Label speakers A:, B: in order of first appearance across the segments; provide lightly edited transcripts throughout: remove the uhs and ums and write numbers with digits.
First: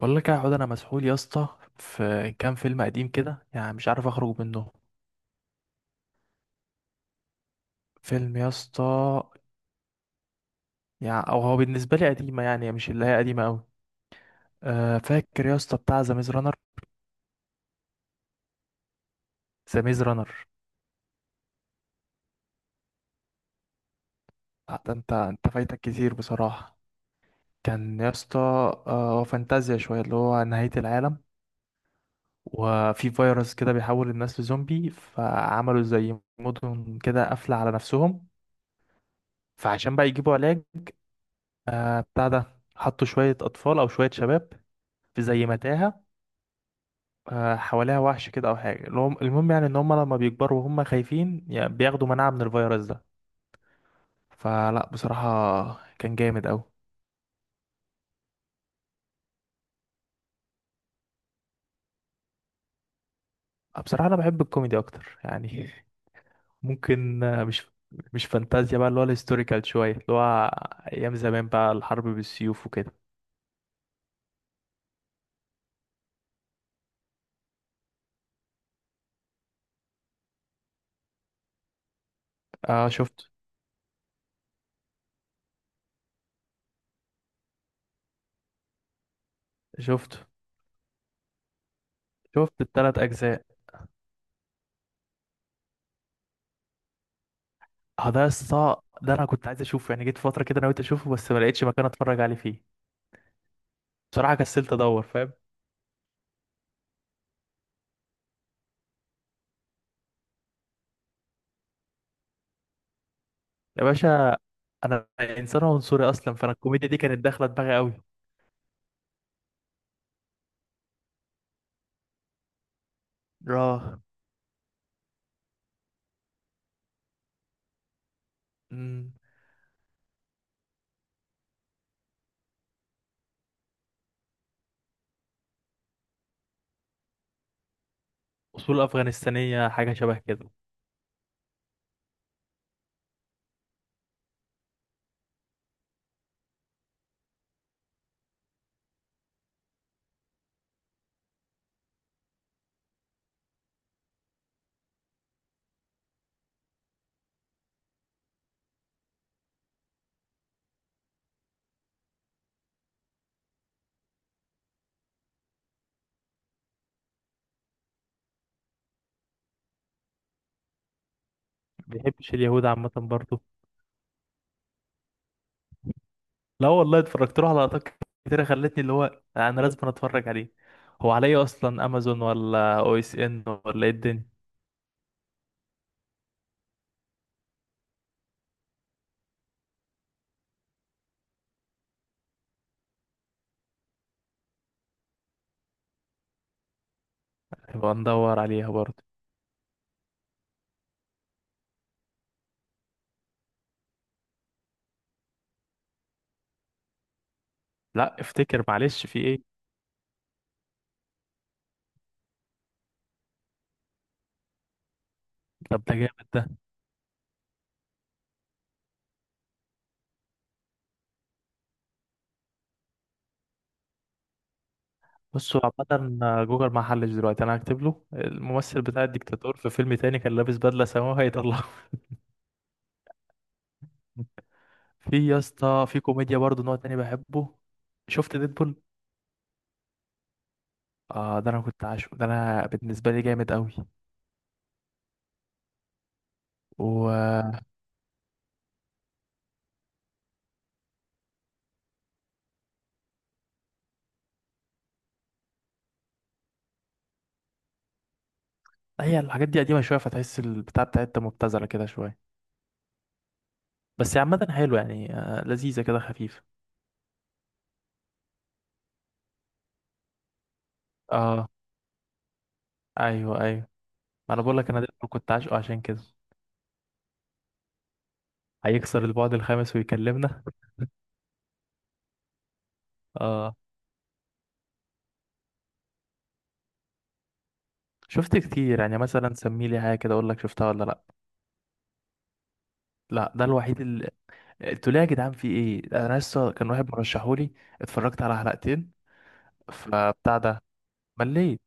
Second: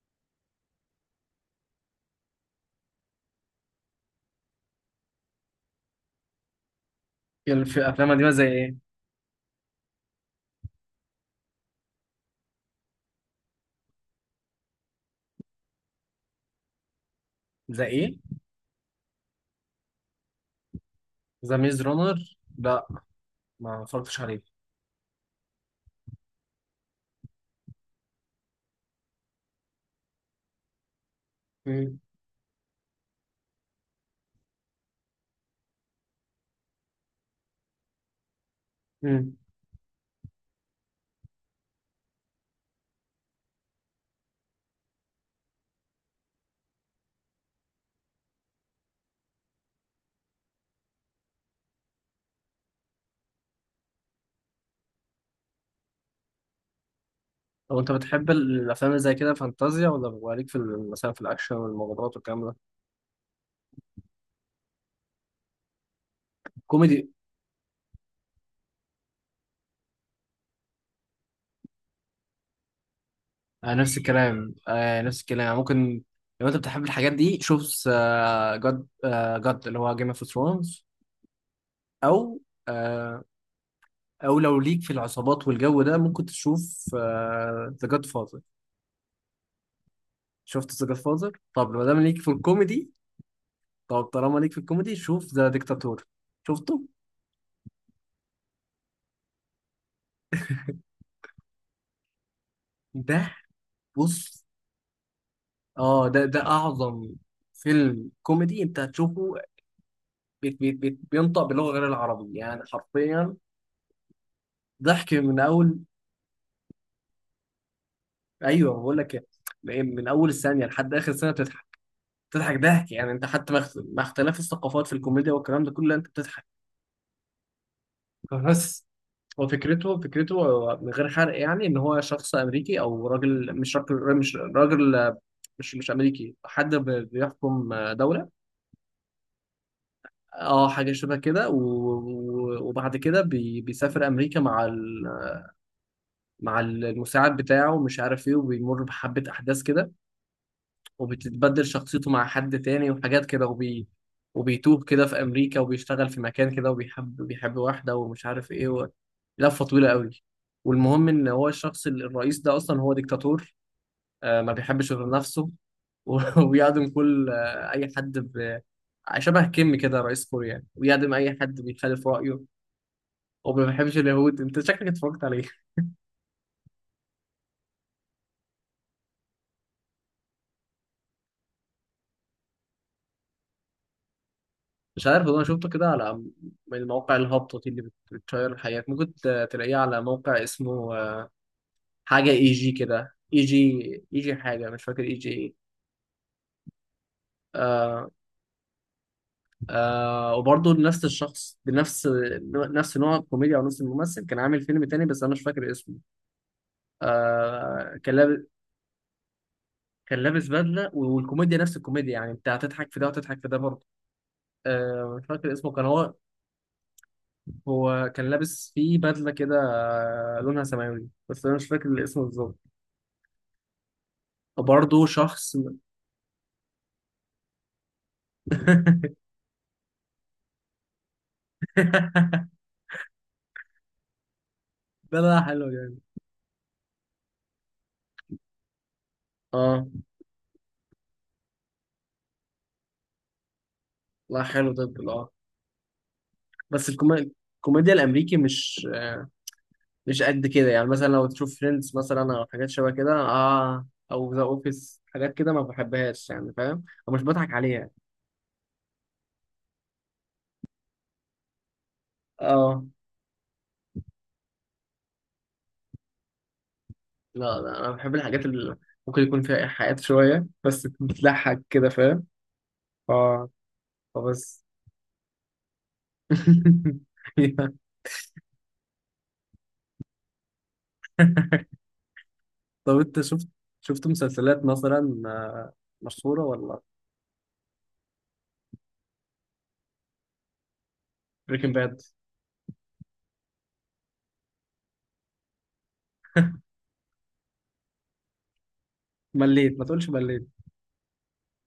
A: بقول لك يا عود، انا مسحول يا اسطى. في كام فيلم قديم كده يعني مش عارف اخرج منه.
B: الافلام القديمه
A: فيلم
B: زي
A: يا
B: ايه؟
A: اسطى، يعني او هو بالنسبه لي قديمه، يعني مش اللي هي قديمه قوي. أه، فاكر يا اسطى بتاع ذا ميز رانر؟
B: زي ايه؟
A: ذا ميز رانر.
B: ذا ميز رونر. لا، ما اتفرجتش عليه.
A: انت فايتك كتير بصراحه. كان يا اسطى فانتازيا شويه اللي هو نهايه العالم.
B: مم.
A: وفي فيروس كده بيحول الناس لزومبي، فعملوا زي مدن كده قافله على نفسهم،
B: مم.
A: فعشان بقى يجيبوا علاج. بتاع ده حطوا شوية أطفال أو شوية شباب في زي متاهة، حواليها وحش كده أو حاجة. المهم، يعني إن هم لما بيكبروا وهم خايفين يعني بياخدوا مناعة من الفيروس ده. فلا بصراحة كان جامد أوي.
B: لو انت بتحب الافلام اللي زي كده فانتازيا، ولا بيبقى ليك في مثلا في الاكشن والمغامرات والكلام ده؟
A: بصراحة أنا بحب الكوميدي أكتر يعني.
B: كوميدي؟
A: ممكن، مش، فانتازيا بقى، اللي هو الهيستوريكال شوية اللي هو أيام زمان بقى الحرب بالسيوف وكده.
B: آه نفس الكلام، آه نفس الكلام يعني ممكن. لو انت بتحب الحاجات دي شوف جاد، جاد اللي هو جيم اوف ثرونز. او
A: آه،
B: آه
A: شفت.
B: او لو ليك في العصابات والجو ده ممكن تشوف ذا جاد فازر.
A: شفت
B: شفت ذا جاد فازر؟ طب ما دام ليك في
A: شفت
B: الكوميدي،
A: التلات أجزاء.
B: طب طالما ليك في الكوميدي شوف ذا ديكتاتور. شفته؟
A: اه، ده ده أنا كنت عايز أشوفه يعني، جيت فترة كده أنا قلت أشوفه بس ما لقيتش مكان أتفرج عليه فيه.
B: ده،
A: بصراحة
B: بص،
A: كسلت أدور، فاهم؟
B: اه ده، ده اعظم فيلم كوميدي انت هتشوفه. بيت بينطق باللغه غير العربي يعني حرفيا.
A: يا باشا، انا
B: ضحك من
A: انسان
B: اول.
A: عنصري اصلا، فانا الكوميديا دي كانت داخله دماغي قوي.
B: ايوه بقول لك إيه، من اول الثانيه لحد اخر ثانيه بتضحك. بتضحك ضحك، يعني انت حتى مع
A: راه.
B: مع اختلاف الثقافات في الكوميديا والكلام ده كله انت بتضحك. بس
A: مم،.
B: هو فكرته هو من غير حرق، يعني ان هو شخص امريكي، او راجل، مش راجل، مش راجل، مش امريكي، حد بيحكم دوله.
A: اصول افغانستانيه، حاجه شبه كده.
B: اه حاجه شبه كده، وبعد كده بيسافر امريكا مع مع المساعد بتاعه ومش عارف ايه وبيمر بحبه احداث كده، وبتتبدل شخصيته مع حد تاني وحاجات كده، وبيتوه كده في أمريكا وبيشتغل في مكان كده وبيحب واحدة ومش عارف إيه و... لفة طويلة قوي. والمهم إن هو الشخص الرئيس ده أصلا هو ديكتاتور. ما بيحبش غير نفسه. و- ويعدم كل أي حد ب... شبه كيم كده رئيس كوريا يعني، ويعدم أي حد
A: ما
B: بيخالف
A: بيحبش
B: رأيه.
A: اليهود عامه برضه.
B: وما بيحبش اليهود. أنت شكلك اتفرجت عليه.
A: لا والله، اتفرجت له على لقطات كتيره خلتني اللي هو انا لازم اتفرج عليه. هو عليا اصلا امازون ولا OSN ولا ايه الدنيا؟
B: مش عارف والله، أنا شفته كده على، من مواقع الهبطة دي اللي بتشير الحياة، ممكن تلاقيه على موقع اسمه حاجة اي جي كده، اي جي، اي جي حاجة، مش فاكر اي جي ايه.
A: نبقى
B: آه.
A: ندور عليها برضه.
B: آه وبرضه نفس الشخص بنفس، نفس نوع الكوميديا، او نفس الممثل كان عامل فيلم تاني بس انا مش فاكر اسمه. آه كان
A: لا
B: لابس،
A: افتكر، معلش، في ايه؟
B: كان لابس بدله والكوميديا نفس الكوميديا، يعني انت هتضحك في ده وهتضحك في ده برضه. آه مش فاكر اسمه
A: طب
B: كان
A: ده
B: هو،
A: جامد ده.
B: هو كان لابس فيه بدله كده آه لونها سماوي، بس انا مش فاكر الاسم بالظبط. وبرضه شخص.
A: بصوا، عامة جوجل ما حلش دلوقتي، انا هكتب له الممثل بتاع الديكتاتور في فيلم تاني كان لابس بدلة سماوي، هيطلع. في يا
B: بدله حلوه
A: اسطى
B: يعني.
A: في كوميديا برضه نوع تاني بحبه. شفت ديدبول؟
B: اه.
A: اه، ده انا كنت عاشقه، ده انا بالنسبه لي جامد قوي.
B: لا حلو ده. اه. بس
A: و،
B: الكوميديا الامريكي مش مش قد كده، يعني مثلا لو تشوف فريندز مثلا او حاجات شبه كده، اه، او ذا اوفيس حاجات كده ما بحبهاش، يعني فاهم، ومش بضحك عليها.
A: هي الحاجات دي قديمه شويه فتحس البتاع بتاعتها مبتذله كده شويه،
B: اه.
A: بس هي عامه حلو يعني، لذيذه كده خفيفه.
B: لا، لا انا بحب الحاجات اللي ممكن يكون فيها ايحاءات شويه بس
A: اه.
B: بتضحك كده، فاهم.
A: ايوه،
B: اه.
A: ايوه. ما انا بقول
B: فبس.
A: لك، انا ديدبول كنت عاشقه عشان كده، هيكسر البعد الخامس ويكلمنا.
B: طب انت شفت،
A: اه.
B: شفت مسلسلات مثلا مشهوره ولا؟
A: شفت كتير يعني، مثلا سمي لي حاجه كده اقول لك شفتها ولا لا.
B: بريكنج باد.
A: لا، ده الوحيد اللي، قلت له يا جدعان في ايه، انا لسه كان واحد مرشحولي، اتفرجت على حلقتين
B: مليت؟ ما تقولش
A: فبتاع
B: مليت.
A: ده، مليت.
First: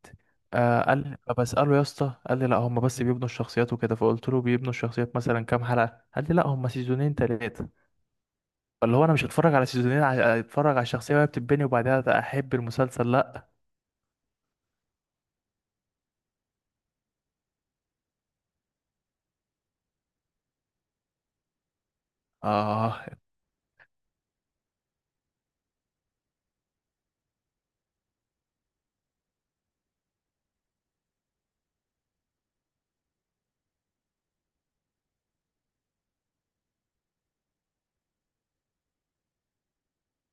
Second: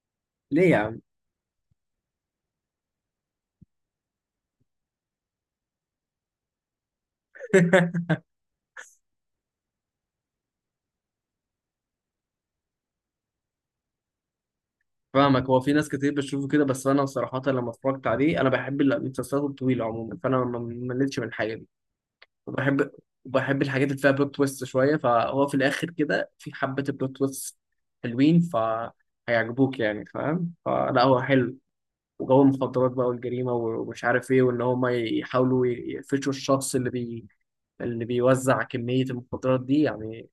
B: ليه يا
A: قال
B: عم؟
A: لي، فبسأله يا اسطى، قال لي لا هم بس بيبنوا الشخصيات وكده، فقلت له بيبنوا الشخصيات مثلا كام حلقة؟ قال لي لا هم سيزونين تلاتة. فاللي هو انا مش هتفرج على سيزونين اتفرج على الشخصية وهي بتتبني وبعدها احب المسلسل، لا.
B: فاهمك، هو في ناس كتير بتشوفه كده بس انا صراحة لما اتفرجت عليه انا بحب المسلسلات الطويلة عموما، فانا ما مليتش من الحاجة دي. وبحب،
A: اه.
B: وبحب الحاجات اللي فيها بلوت تويست شوية، فهو في الاخر كده في حبة بلوت تويست حلوين فهيعجبوك يعني، فاهم. فلا هو حلو. وجو المخدرات بقى والجريمة ومش عارف ايه، وان هم يحاولوا يقفشوا الشخص اللي اللي بيوزع كمية المخدرات دي يعني.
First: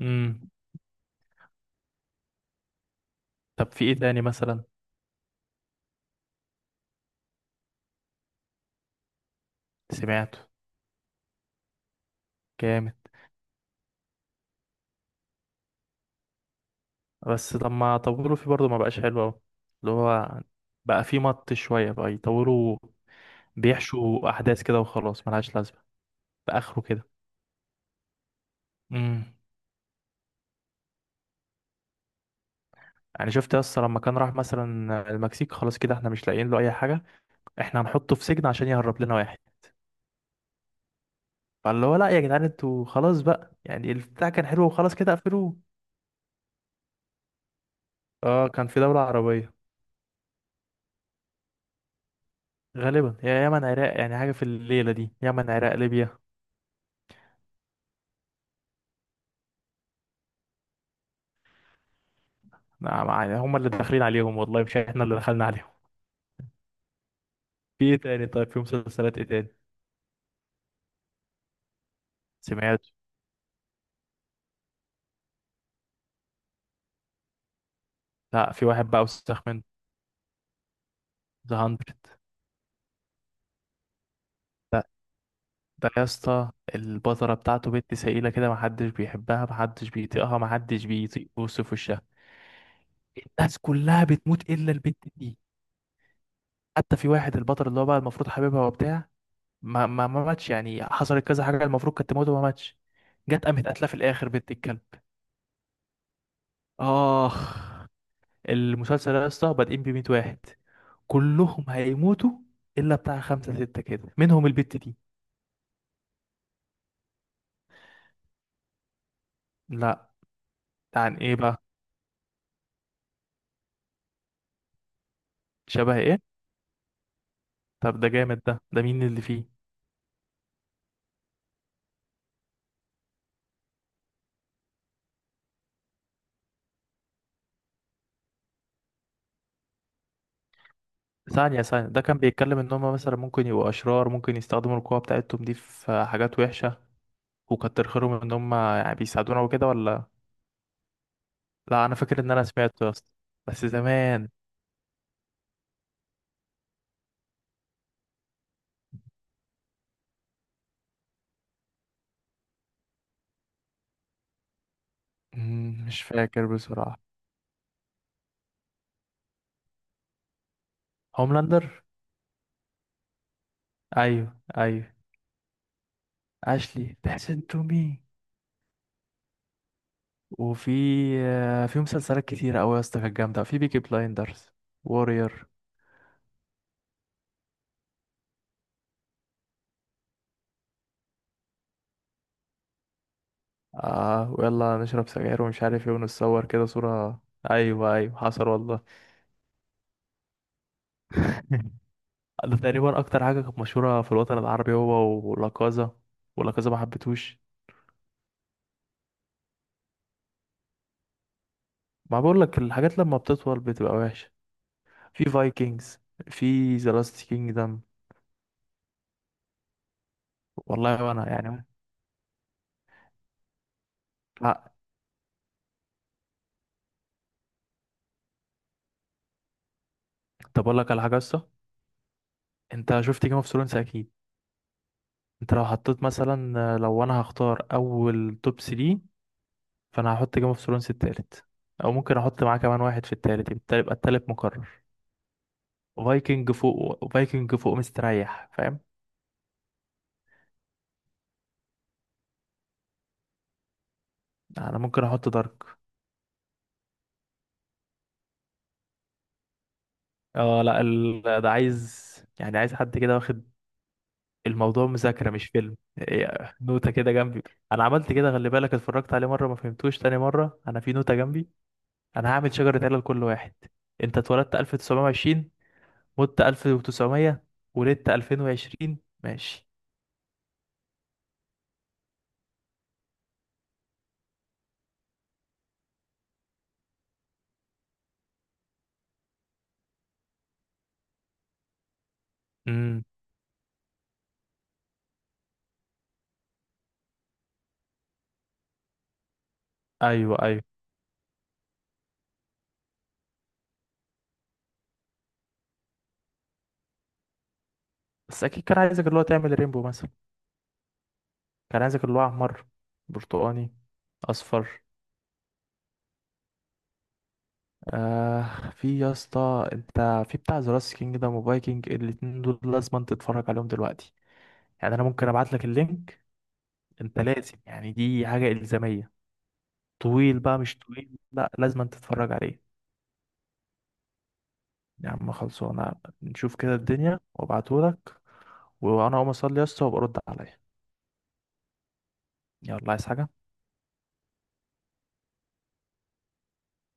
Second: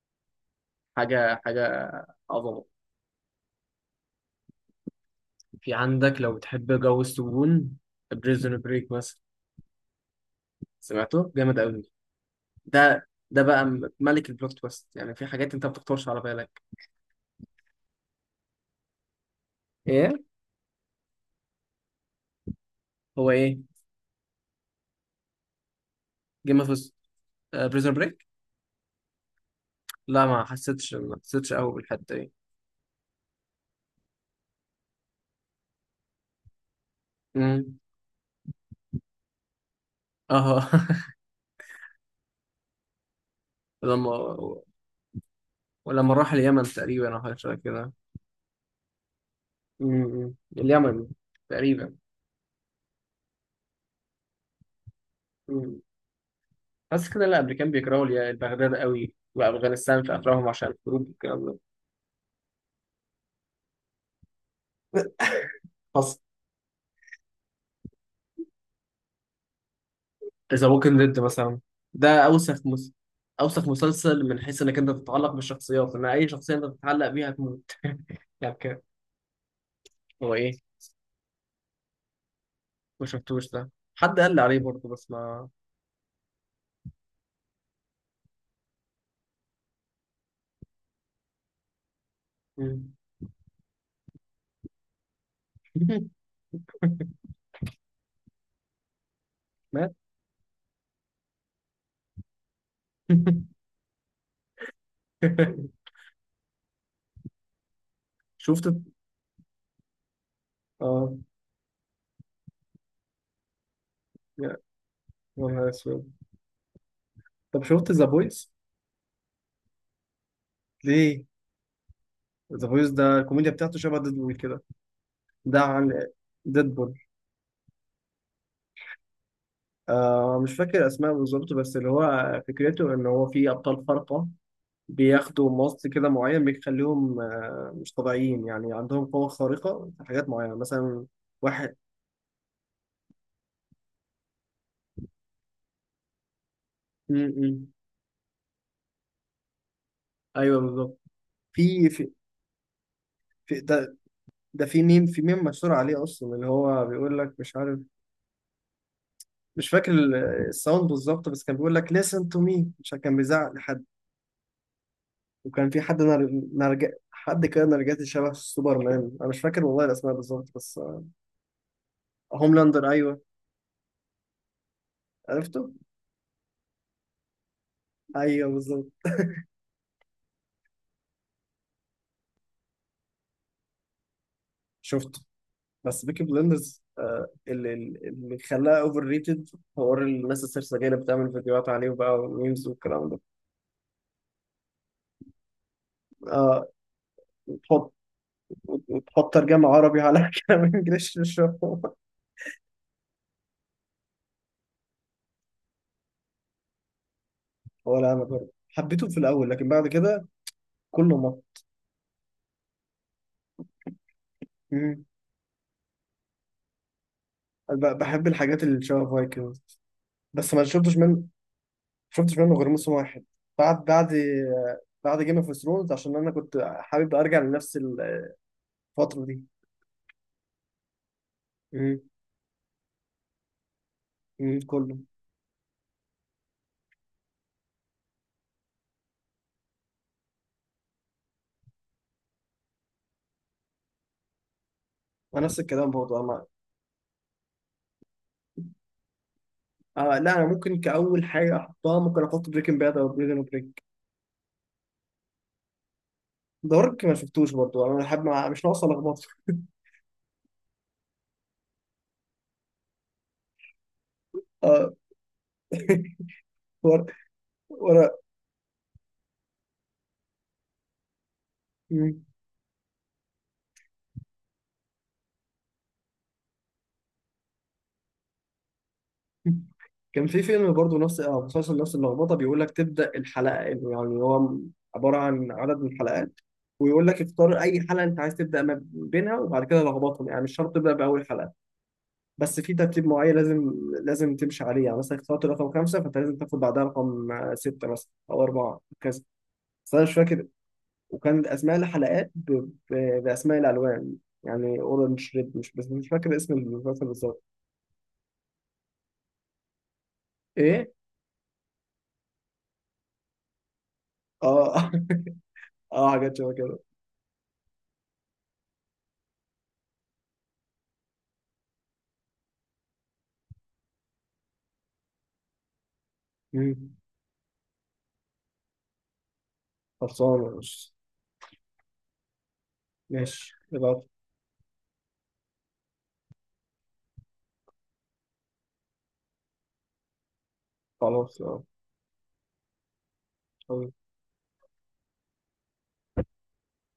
A: امم.
B: حاجة، حاجة عظمة.
A: طب في ايه تاني مثلا؟
B: في عندك، لو بتحب جو السجون، بريزون بريك مثلا.
A: سمعته.
B: سمعته. جامد قوي.
A: جامد.
B: ده، ده بقى ملك البلوت تويست، يعني في حاجات انت ما بتخطرش على بالك.
A: بس طب ما طولوا فيه برضه، ما بقاش حلو قوي. اللي
B: ايه.
A: هو بقى فيه مط شوية بقى، يطولوا
B: هو ايه؟
A: بيحشوا احداث كده وخلاص ملهاش لازمة
B: جيم
A: باخره
B: اوف.
A: كده.
B: بريزون بريك.
A: امم.
B: لا، ما حسيتش، ما حسيتش قوي بالحته دي.
A: يعني شفت، يس، لما كان راح مثلا المكسيك خلاص، كده احنا مش لاقيين له اي حاجه،
B: امم.
A: احنا هنحطه في سجن عشان يهرب لنا واحد.
B: اه.
A: فاللي هو لا يا جدعان انتوا خلاص بقى، يعني
B: لما،
A: البتاع كان حلو وخلاص، كده قفلوه.
B: ولما راح اليمن تقريبا او حاجه شبه كده.
A: اه، كان في دوله عربيه،
B: امم. اليمن تقريبا.
A: غالبا يا يمن عراق، يعني حاجه في الليله دي، يمن عراق
B: امم.
A: ليبيا.
B: حاسس كده. لا، الامريكان بيكرهوا بغداد قوي وافغانستان في افراحهم عشان الحروب والكلام ده.
A: نعم، يعني هم اللي داخلين عليهم والله، مش احنا اللي دخلنا عليهم.
B: حصل.
A: في ايه تاني؟ طيب في مسلسلات ايه تاني؟
B: ذا ووكينج ديد مثلا. ده اوسخ
A: سمعت.
B: مس... اوسخ مسلسل من حيث انك انت تتعلق بالشخصيات، ان اي شخصيه انت بتتعلق بيها هتموت.
A: لا،
B: يعني
A: في
B: كده.
A: واحد بقى وسخ منه،
B: هو ايه؟
A: ذا 100.
B: ما شفتوش ده. حد قال لي عليه برضه بس ما.
A: ده يا اسطى، البذرة بتاعته بنت سائلة كده، محدش بيحبها، محدش بيطيقها، محدش بيطيق بص في وشها.
B: مم.
A: الناس كلها بتموت إلا البنت دي. حتى في واحد، البطل اللي هو بقى المفروض حبيبها وبتاع، ما
B: مات.
A: ما ما ماتش يعني، حصلت كذا حاجة المفروض كانت تموت وما ماتش. جت قامت قتلة في الآخر بنت الكلب. آخ.
B: شفت.
A: المسلسل ده يا اسطى بادئين بميت واحد،
B: اه.
A: كلهم هيموتوا إلا بتاع خمسة ستة كده، منهم
B: يا،
A: البت دي.
B: يا نهار اسود. طب شفت ذا بويز؟
A: لا. ده عن
B: ليه؟
A: إيه بقى؟
B: ذا بويز ده الكوميديا بتاعته شبه ديدبول كده. ده
A: شبه
B: عن.
A: إيه؟
B: ديدبول.
A: طب ده جامد ده. ده مين اللي فيه؟
B: آه مش فاكر اسماء بالظبط، بس اللي هو فكرته ان هو في ابطال خارقة بياخدوا ماست كده معين بيخليهم مش طبيعيين، يعني عندهم قوة خارقة في حاجات معينة مثلا.
A: ثانية
B: واحد.
A: ثانية، ده كان بيتكلم ان هم مثلا ممكن يبقوا اشرار، ممكن يستخدموا القوة بتاعتهم دي في حاجات وحشة،
B: م -م.
A: وكتر خيرهم ان هم يعني بيساعدونا وكده، ولا؟
B: أيوه بالظبط.
A: لا،
B: في،
A: انا
B: في.
A: فاكر ان انا سمعته يا اسطى،
B: في
A: بس
B: ده.
A: زمان.
B: ده في ميم، في ميم مشهور عليه أصلا اللي هو بيقول لك مش عارف، مش فاكر الساوند بالظبط، بس كان بيقول لك listen to me عشان كان بيزعق لحد. وكان في حد
A: مش
B: نر...
A: فاكر
B: نرج...
A: بصراحة.
B: حد كده نرجسي شبه سوبرمان، أنا مش فاكر والله الأسماء بالظبط بس.
A: هوملاندر.
B: هوملاندر، أيوه.
A: ايوه، ايوه.
B: عرفته؟
A: اشلي تحسن تو مي.
B: أيوه بالظبط.
A: وفي، في مسلسلات كتيرة قوي يا اسطى كانت جامدة، في بيكي بلايندرز،
B: شفته.
A: وورير.
B: بس بيكي بلندرز اللي خلاها اوفر ريتد حوار الناس السرسجيه اللي بتعمل فيديوهات عليه بقى وميمز والكلام ده.
A: اه، ويلا نشرب سجاير ومش عارف ايه، ونتصور كده
B: آه.
A: صورة.
B: تحط،
A: ايوه ايوه، حصل والله.
B: وتحط ترجمه عربي على كلام انجلش مش فاهم.
A: ده تقريبا اكتر حاجه كانت مشهوره في الوطن العربي، هو ولاكازا. ولاكازا ما حبيتهوش.
B: ولا انا برضه حبيته في الاول لكن بعد كده كله مط.
A: ما بقول لك، الحاجات لما بتطول بتبقى وحشه.
B: مم.
A: في فايكنجز، في ذا لاست
B: أنا
A: كينجدم.
B: بحب الحاجات اللي شبه فايكنجز بس ما شفتش
A: والله
B: منه،
A: وانا يعني.
B: شفتش منه غير موسم 1،
A: لا.
B: بعد جيم اوف ثرونز عشان انا كنت حابب ارجع لنفس الفتره دي.
A: طب اقول لك على حاجه لسه.
B: مم.
A: انت شفت جيم اوف ثرونز اكيد.
B: مم. كله.
A: انت لو حطيت مثلا، لو انا هختار اول توب 3، فانا هحط جيم اوف ثرونز التالت، او ممكن احط معاه كمان واحد في التالت، يبقى التالت مقرر.
B: ونفس الكلام برضه.
A: فايكنج فوق، فايكنج فوق مستريح، فاهم.
B: آه لا انا ممكن كاول حاجه احطها ممكن احط بريكنج باد او بريزون بريك.
A: انا ممكن احط دارك.
B: دارك ما شفتوش برضو، انا حابب مش ناقصه لخبطه.
A: اه لا، ده عايز، يعني عايز حد كده واخد الموضوع
B: اه.
A: مذاكرة، مش فيلم، إيه، نوتة
B: ورا،
A: كده جنبي. انا
B: ورا.
A: عملت كده، خلي بالك، اتفرجت عليه مرة ما فهمتوش، تاني مرة انا في نوتة جنبي.
B: مم.
A: انا هعمل شجرة عيلة لكل واحد. انت اتولدت 1920، مت 1900، ولدت 2020. ماشي.
B: كان في فيلم برضو نفس آه مسلسل نفس اللخبطه، بيقول لك تبدا الحلقه، يعني هو عباره عن عدد من الحلقات، ويقول لك اختار اي حلقه انت عايز تبدا ما بينها، وبعد كده لخبطهم، يعني مش شرط تبدا باول حلقه، بس في
A: امم.
B: ترتيب معين لازم، لازم تمشي عليه. يعني مثلا اخترت رقم 5، فانت لازم تاخد بعدها رقم سته مثلا او اربعه وكذا، بس انا مش
A: ايوه،
B: فاكر.
A: ايوه.
B: وكان اسماء الحلقات ب... ب... باسماء الالوان، يعني اورنج ريد، مش بس مش فاكر اسم المسلسل بالظبط.
A: بس اكيد كان عايزك اللي هو تعمل رينبو مثلا.
B: ايه.
A: كان عايزك اللي هو احمر، برتقاني،
B: اه.
A: اصفر.
B: اه حاجات شبه كده.
A: آه. في يا اسطى، انت في بتاع ذا لاست كينجدم وفايكنج، الاتنين دول لازم انت تتفرج عليهم دلوقتي. يعني انا ممكن ابعت لك اللينك.
B: مم.
A: انت لازم يعني، دي حاجه الزاميه. طويل
B: خلصانه
A: بقى؟ مش
B: ماشي.
A: طويل، لا لازم انت تتفرج عليه.
B: ماشي يبقى.
A: يا عم خلصانه. نشوف كده الدنيا وابعته لك، وانا اقوم اصلي يا اسطى وابقى رد عليا.
B: خلاص.
A: يلا، عايز حاجه؟
B: اه.